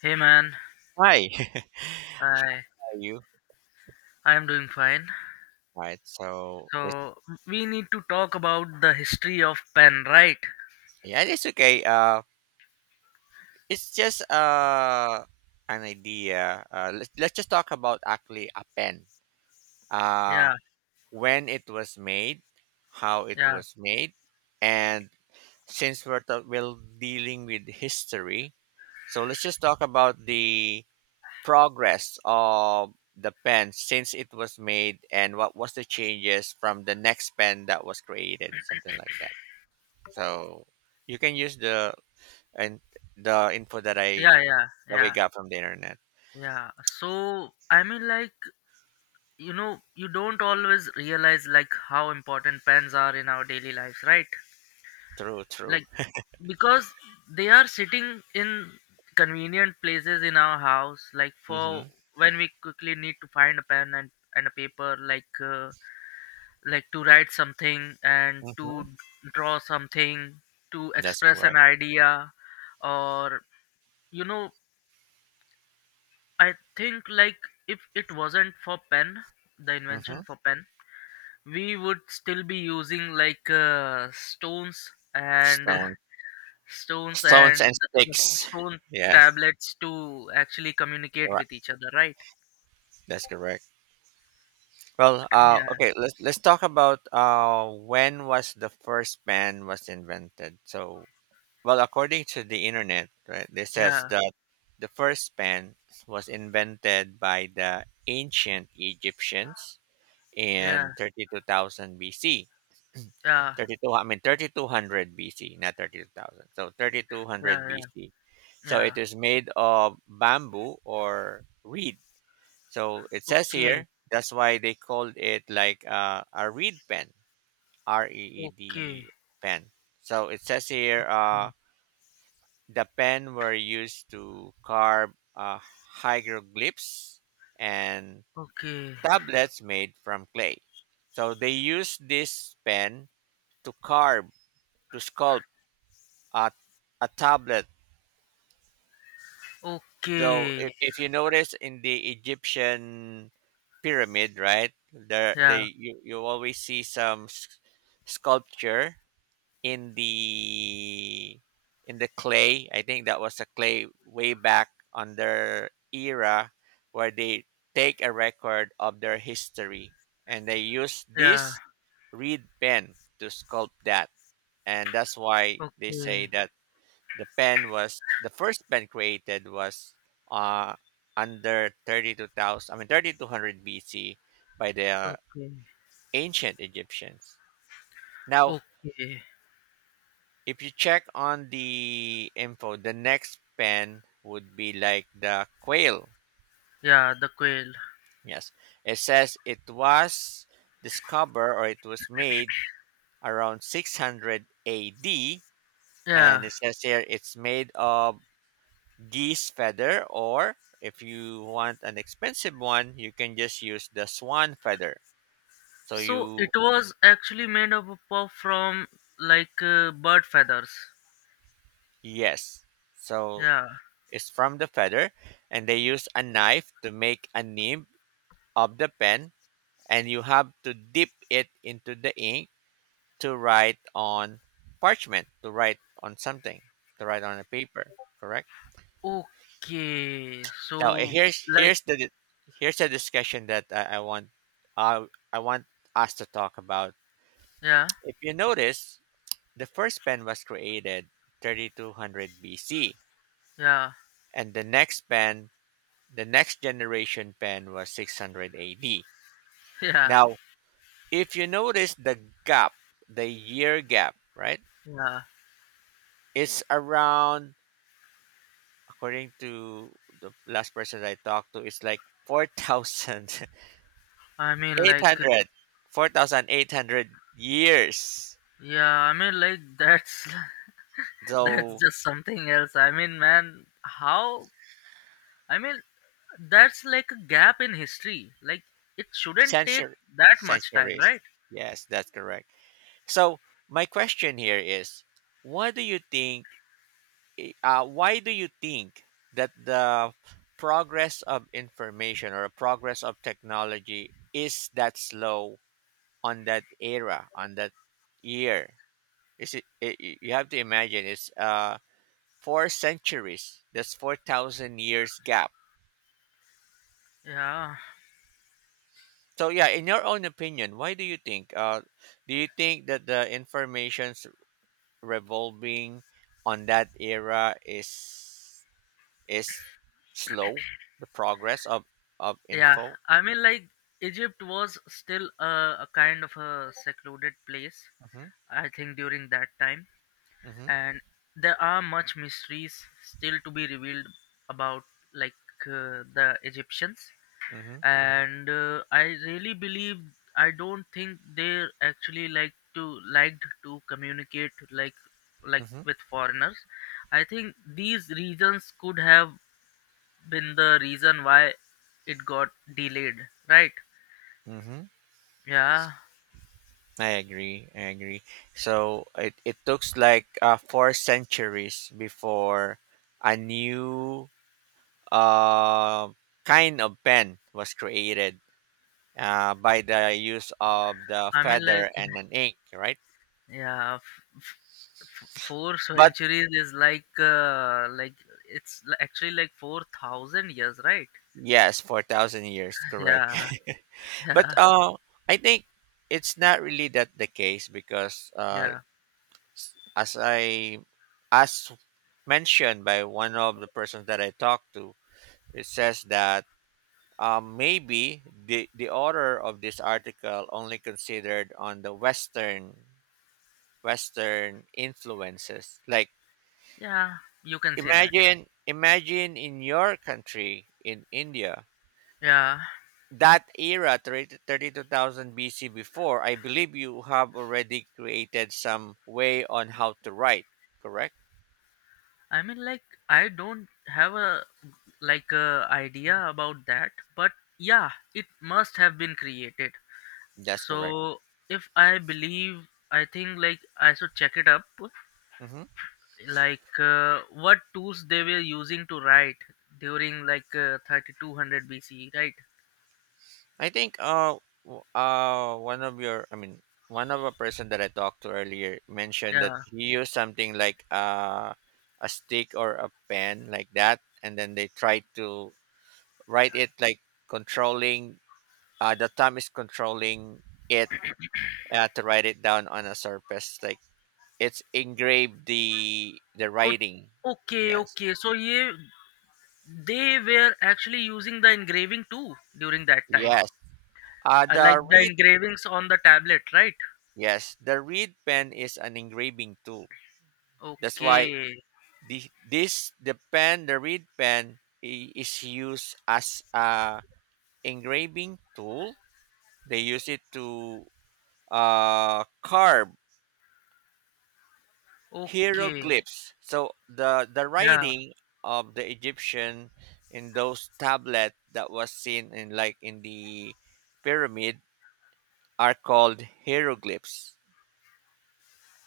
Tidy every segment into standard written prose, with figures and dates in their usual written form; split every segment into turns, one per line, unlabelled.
Hey man,
Hi, how
I
are you?
I am doing fine.
Right, so it's
So we need to talk about the history of pen, right?
yeah, it's okay. It's just an idea. Let's just talk about actually a pen. Uh,
Yeah,
when it was made, how it
yeah,
was made, and since we're dealing with history, so let's just talk about the progress of the pen since it was made and what was the changes from the next pen that was created, something like that. So you can use and the info that I
yeah, yeah,
that we
yeah,
got from the internet.
yeah. So I mean, you don't always realize like how important pens are in our daily lives, right?
True, true.
Like because they are sitting in convenient places in our house, like for
Mm-hmm.
when we quickly need to find a pen and a paper, like. Like to write something and to
Mm-hmm.
draw something to
That's
express an
correct.
idea or you know I think like if it wasn't for pen the
Mm-hmm.
invention for pen we would still be using like stones and
Stones,
stones
stones and
and the
sticks.
stone
Yes,
tablets to actually communicate with
correct.
each other, right?
That's correct. Well,
Yeah,
okay. Let's talk about when was the first pen was invented. So, well, according to the internet, right, this says
yeah,
that the first pen was invented by the ancient Egyptians
yeah,
in 32,000 BC.
yeah,
32, I mean 3200 BC, not 32,000. So 3200
yeah, yeah,
BC. So
yeah.
it is made of bamboo or reed. So it says
Okay,
here that's why they called it like a reed pen, R E E
okay.
D pen. So it says here
mm,
the pen were used to carve hieroglyphs and
okay.
tablets made from clay. So they used this pen to carve, to sculpt a, a tablet. Though, if,
Okay.
if you notice in the Egyptian pyramid, right, there
Yeah,
they you always see some sculpture in the clay. I think that was a clay way back on their era where they take a record of their history and they use
yeah.
this reed pen to sculpt that. And that's why they
Okay,
say that the first pen created was uh, under 32,000 I mean 3200 BC by the
okay,
ancient Egyptians. Now,
okay.
if you check on the info, the next pen would be like the quail.
Yeah, the quail.
Yes. It says it was discovered or it was made around 600 AD
Yeah.
and it says here it's made of geese feather, or if you want an expensive one, you can just use the swan feather. So
So it
you,
was actually made up of from like bird feathers.
yes. So
Yeah.
it's from the feather, and they use a knife to make a nib of the pen, and you have to dip it into the ink to write on parchment, to write on something, to write on a paper, correct?
Okay.
Now
So like
here's the discussion that I want uh, I want us to talk about.
yeah,
If you notice, the first pen was created 3200 BC,
yeah,
and the next generation pen was 600 AD.
yeah,
Now, if you notice the gap, the year gap, right?
yeah.
It's around According to the last person I talked to, it's like
I mean like
4800 years.
yeah, I mean like that's that's
So
just something else. I mean man, how I mean that's like a gap in history. Like it shouldn't take
century
that much time,
centuries.
right?
Yes, that's correct. So my question here is, what do you think? Why do you think that the progress of information or progress of technology is that slow on that era, on that year? Is it, I- You have to imagine it's 4 centuries. That's 4,000 years gap.
Yeah,
So yeah, in your own opinion, why do you think? Do you think that the information revolving on that era is slow? The progress of
yeah.
info.
I mean, like Egypt was still a kind of a secluded place.
Mhm,
I think during that time,
mhm,
and there are much mysteries still to be revealed about like the Egyptians.
mhm,
And I really believe I don't think they actually liked to communicate like
mhm,
with foreigners. I think these reasons could have been the reason why it got delayed, right?
mhm.
Yeah,
I agree. I agree. So it took like 4 centuries before a new uh, kind of pen was created, by the use of the
I mean like
feather and an ink, right?
yeah four
But
centuries is like actually like 4000 years, right?
yes, 4,000 years, correct.
Yeah,
But
yeah,
uh, I think it's not really that the case, because
yeah,
as I as mentioned by one of the persons that I talked to, it says that maybe the author of this article only considered on the Western influences. Like,
yeah. You can say that.
imagine in your country in India,
Yeah,
that era, 32000 BC before, I believe you have already created some way on how to write, correct?
I mean, like, I don't have a like a idea about that, but yeah, it must have been created.
That's correct.
So if I believe, I think like I should check it up,
Hmm.
like what tools they were using to write during like 3200 hundred BC, right?
I think, one of your I mean, one of a person that I talked to earlier mentioned that
Yeah.
he used something like a stick or a pen like that, and then they tried to write it like controlling, the thumb is controlling it, to write it down on a surface, like it's engraved, the
Oh,
writing.
okay,
Yes.
okay. So yeah, they were actually using the engraving too during that time.
Yes.
I like
The
the
reed
engravings on the tablet, right?
yes, the reed pen is an engraving tool. That's why
Okay.
the pen, the reed pen is used as a engraving tool. They use it to carve
Okay.
hieroglyphs. So the
Yeah.
writing of the Egyptian in those tablet that was seen in like in the pyramid are called hieroglyphs.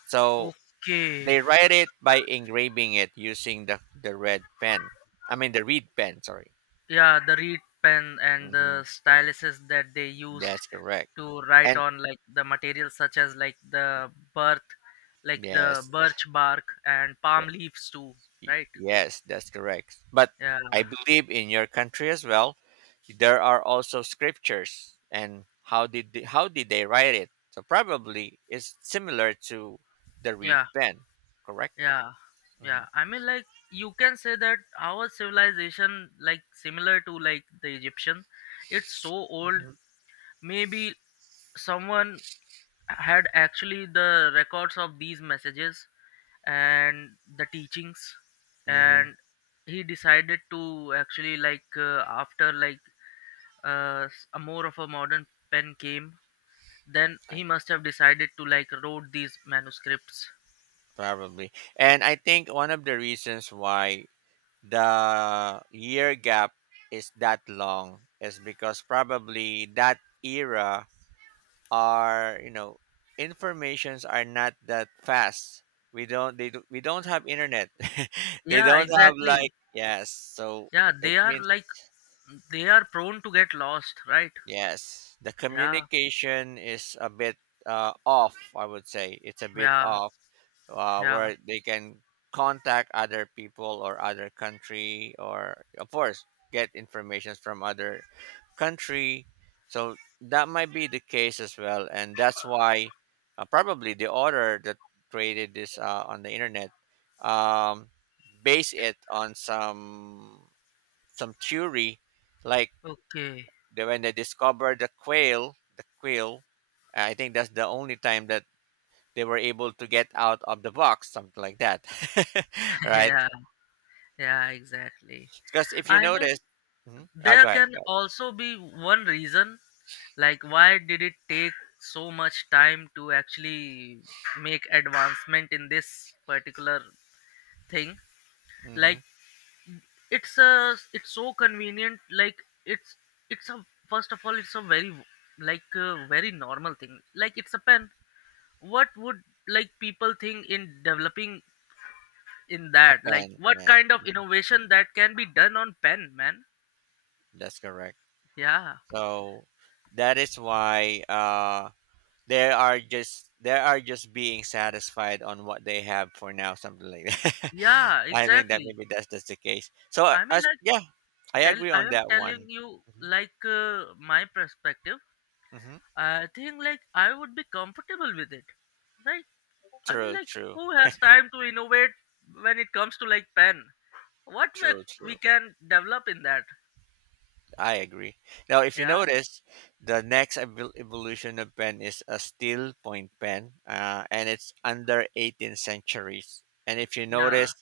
So
Okay.
they write it by engraving it using the red pen. I mean, the reed pen, sorry.
Yeah, the reed pen and
Hmm.
the styluses that they used
That's correct.
to write
And
on like the materials such as like the birth like the
yes,
birch bark and palm
the-
leaves too, right?
yes, that's correct. But
Yeah.
I believe in your country as well, there are also scriptures. And how did they write it? So probably it's similar to the reed
Yeah.
pen, correct?
Yeah. Yeah.
Mm-hmm.
I mean like you can say that our civilization like similar to like the Egyptian, it's so old.
Mm-hmm.
Maybe someone had actually the records of these messages and the teachings,
Mm-hmm.
and he decided to actually like after like a more of a modern pen came, then he must have decided to like wrote these manuscripts.
Probably. And I think one of the reasons why the year gap is that long is because probably that era are, informations are not that fast. We don't have internet. They
Yeah,
don't have,
exactly.
like, yes. So
Yeah,
it
they are
means,
like they are prone to get lost, right?
yes, the
Yeah,
communication is a bit, off, I would say. It's a bit
yeah,
off,
yeah,
where they can contact other people or other country, or of course get information from other country, so that might be the case as well. And that's why, probably the author that created this, on the internet, um, base it on some theory, like
okay,
when they discovered the quail. I think that's the only time that they were able to get out of the box, something like that, right?
yeah, yeah, exactly.
Because if you
i mean
notice. Mhm. Oh,
there
go ahead,
can
go ahead.
also be one reason. Like, why did it take so much time to actually make advancement in this particular thing?
Hmm.
Like, it's a it's so convenient. Like, it's a first of all, it's a very like a very normal thing. Like, it's a pen. What would like people think in developing in
A
that? Like,
pen,
what
yeah,
kind of innovation that can be done on pen, man?
that's correct.
Yeah,
So that is why they are just being satisfied on what they have for now, something like that.
yeah,
I think that
exactly.
maybe that's just the case. So,
I mean,
as
like.
yeah, I
Tell
agree
I
on
am
that
telling
one.
you
Hmm.
like my perspective,
Hmm.
I think like I would be comfortable with it, right? I mean
True,
like,
true,
who has time to innovate when it comes to like pen? what we,
true,
we
true.
can develop in that.
I agree. Now, if you
Yeah,
notice, the next evolution of pen is a steel point pen, and it's under 18th centuries. And if you
yeah,
notice,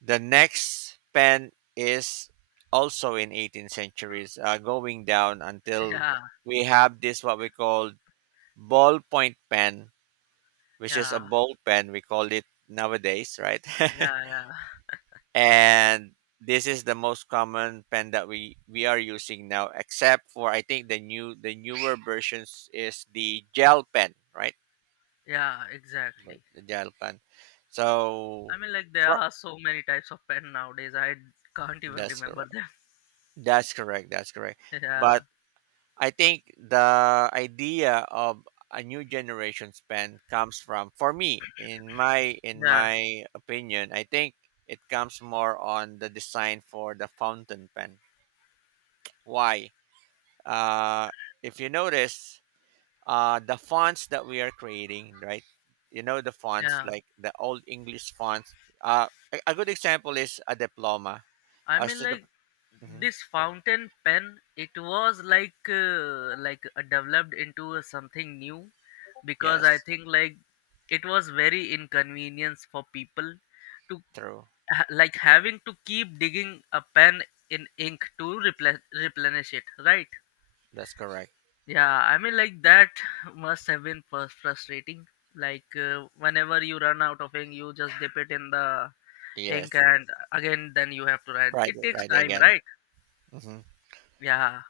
the next pen is also in 18th centuries, going down until
yeah,
we have this what we call ballpoint pen, which is a
yeah,
ball pen. We call it nowadays, right?
yeah, yeah,
And this is the most common pen that we are using now, except for I think the newer versions is the gel pen, right?
yeah exactly.
The gel pen.
I
So,
mean like, there
pro-
are so many types of pen nowadays, I can't even
that's
remember
correct,
them.
that's correct, that's correct.
Yeah,
But I think the idea of a new generation's pen comes from for me, in
yeah,
my opinion, I think it comes more on the design for the fountain pen. Why? uh, if you notice, the fonts that we are creating, right? You know, the fonts
yeah.
like the old English fonts, a, good example is a diploma.
I
uh,
mean,
so the,
like
Mhm.
this fountain pen, it was like developed into a something new, because I
Yes.
think like it was very inconvenience for people to
True.
like having to keep digging a pen in ink to replenish it, right?
That's correct.
Yeah, I mean, like that must have been frustrating. Like whenever you run out of ink, you just dip it in the ink,
Yes.
and again, then you have to write.
Write,
It takes
right,
time,
again.
right?
Hmm.
Yeah.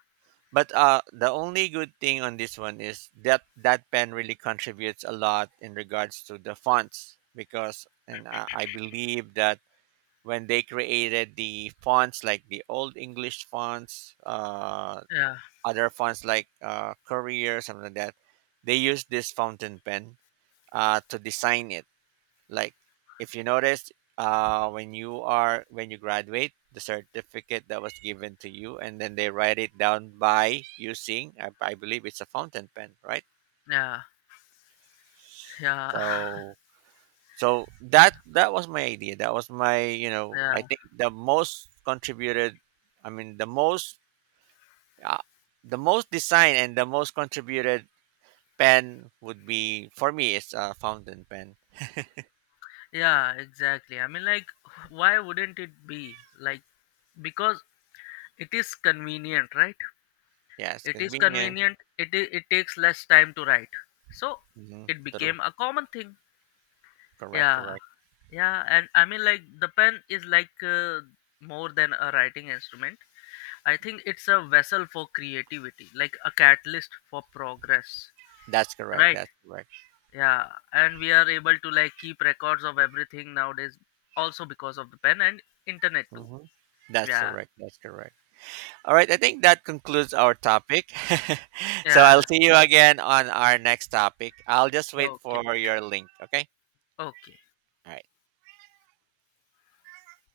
But the only good thing on this one is that that pen really contributes a lot in regards to the fonts, because and I believe that when they created the fonts like the old English fonts,
Yeah,
other fonts like Courier, something like that. They used this fountain pen to design it. Like, if you notice, when you graduate, the certificate that was given to you, and then they write it down by using, I believe, it's a fountain pen, right?
yeah, yeah,
So so that was my idea. That was my, you know,
yeah,
I think the most contributed, I mean, the most, uh, the most design, and the most contributed pen would be, for me, it's a fountain pen.
yeah, exactly. I mean, like, why wouldn't it be? Like, because it is convenient, right?
Yes,
It is
convenient.
convenient, it takes less time to write. So,
Hmm.
it
True.
became a common thing.
Correct,
Yeah,
correct.
yeah, and I mean, like, the pen is like more than a writing instrument. I think it's a vessel for creativity, like a catalyst for progress,
That's correct,
right?
that's correct.
Yeah. And we are able to like keep records of everything nowadays, also because of the pen and internet too.
Hmm. That's
Yeah,
correct, that's correct. All right, I think that concludes our topic. So I'll
yeah,
see you again on our next topic. I'll just wait
okay,
for your link, okay?
okay.
All right.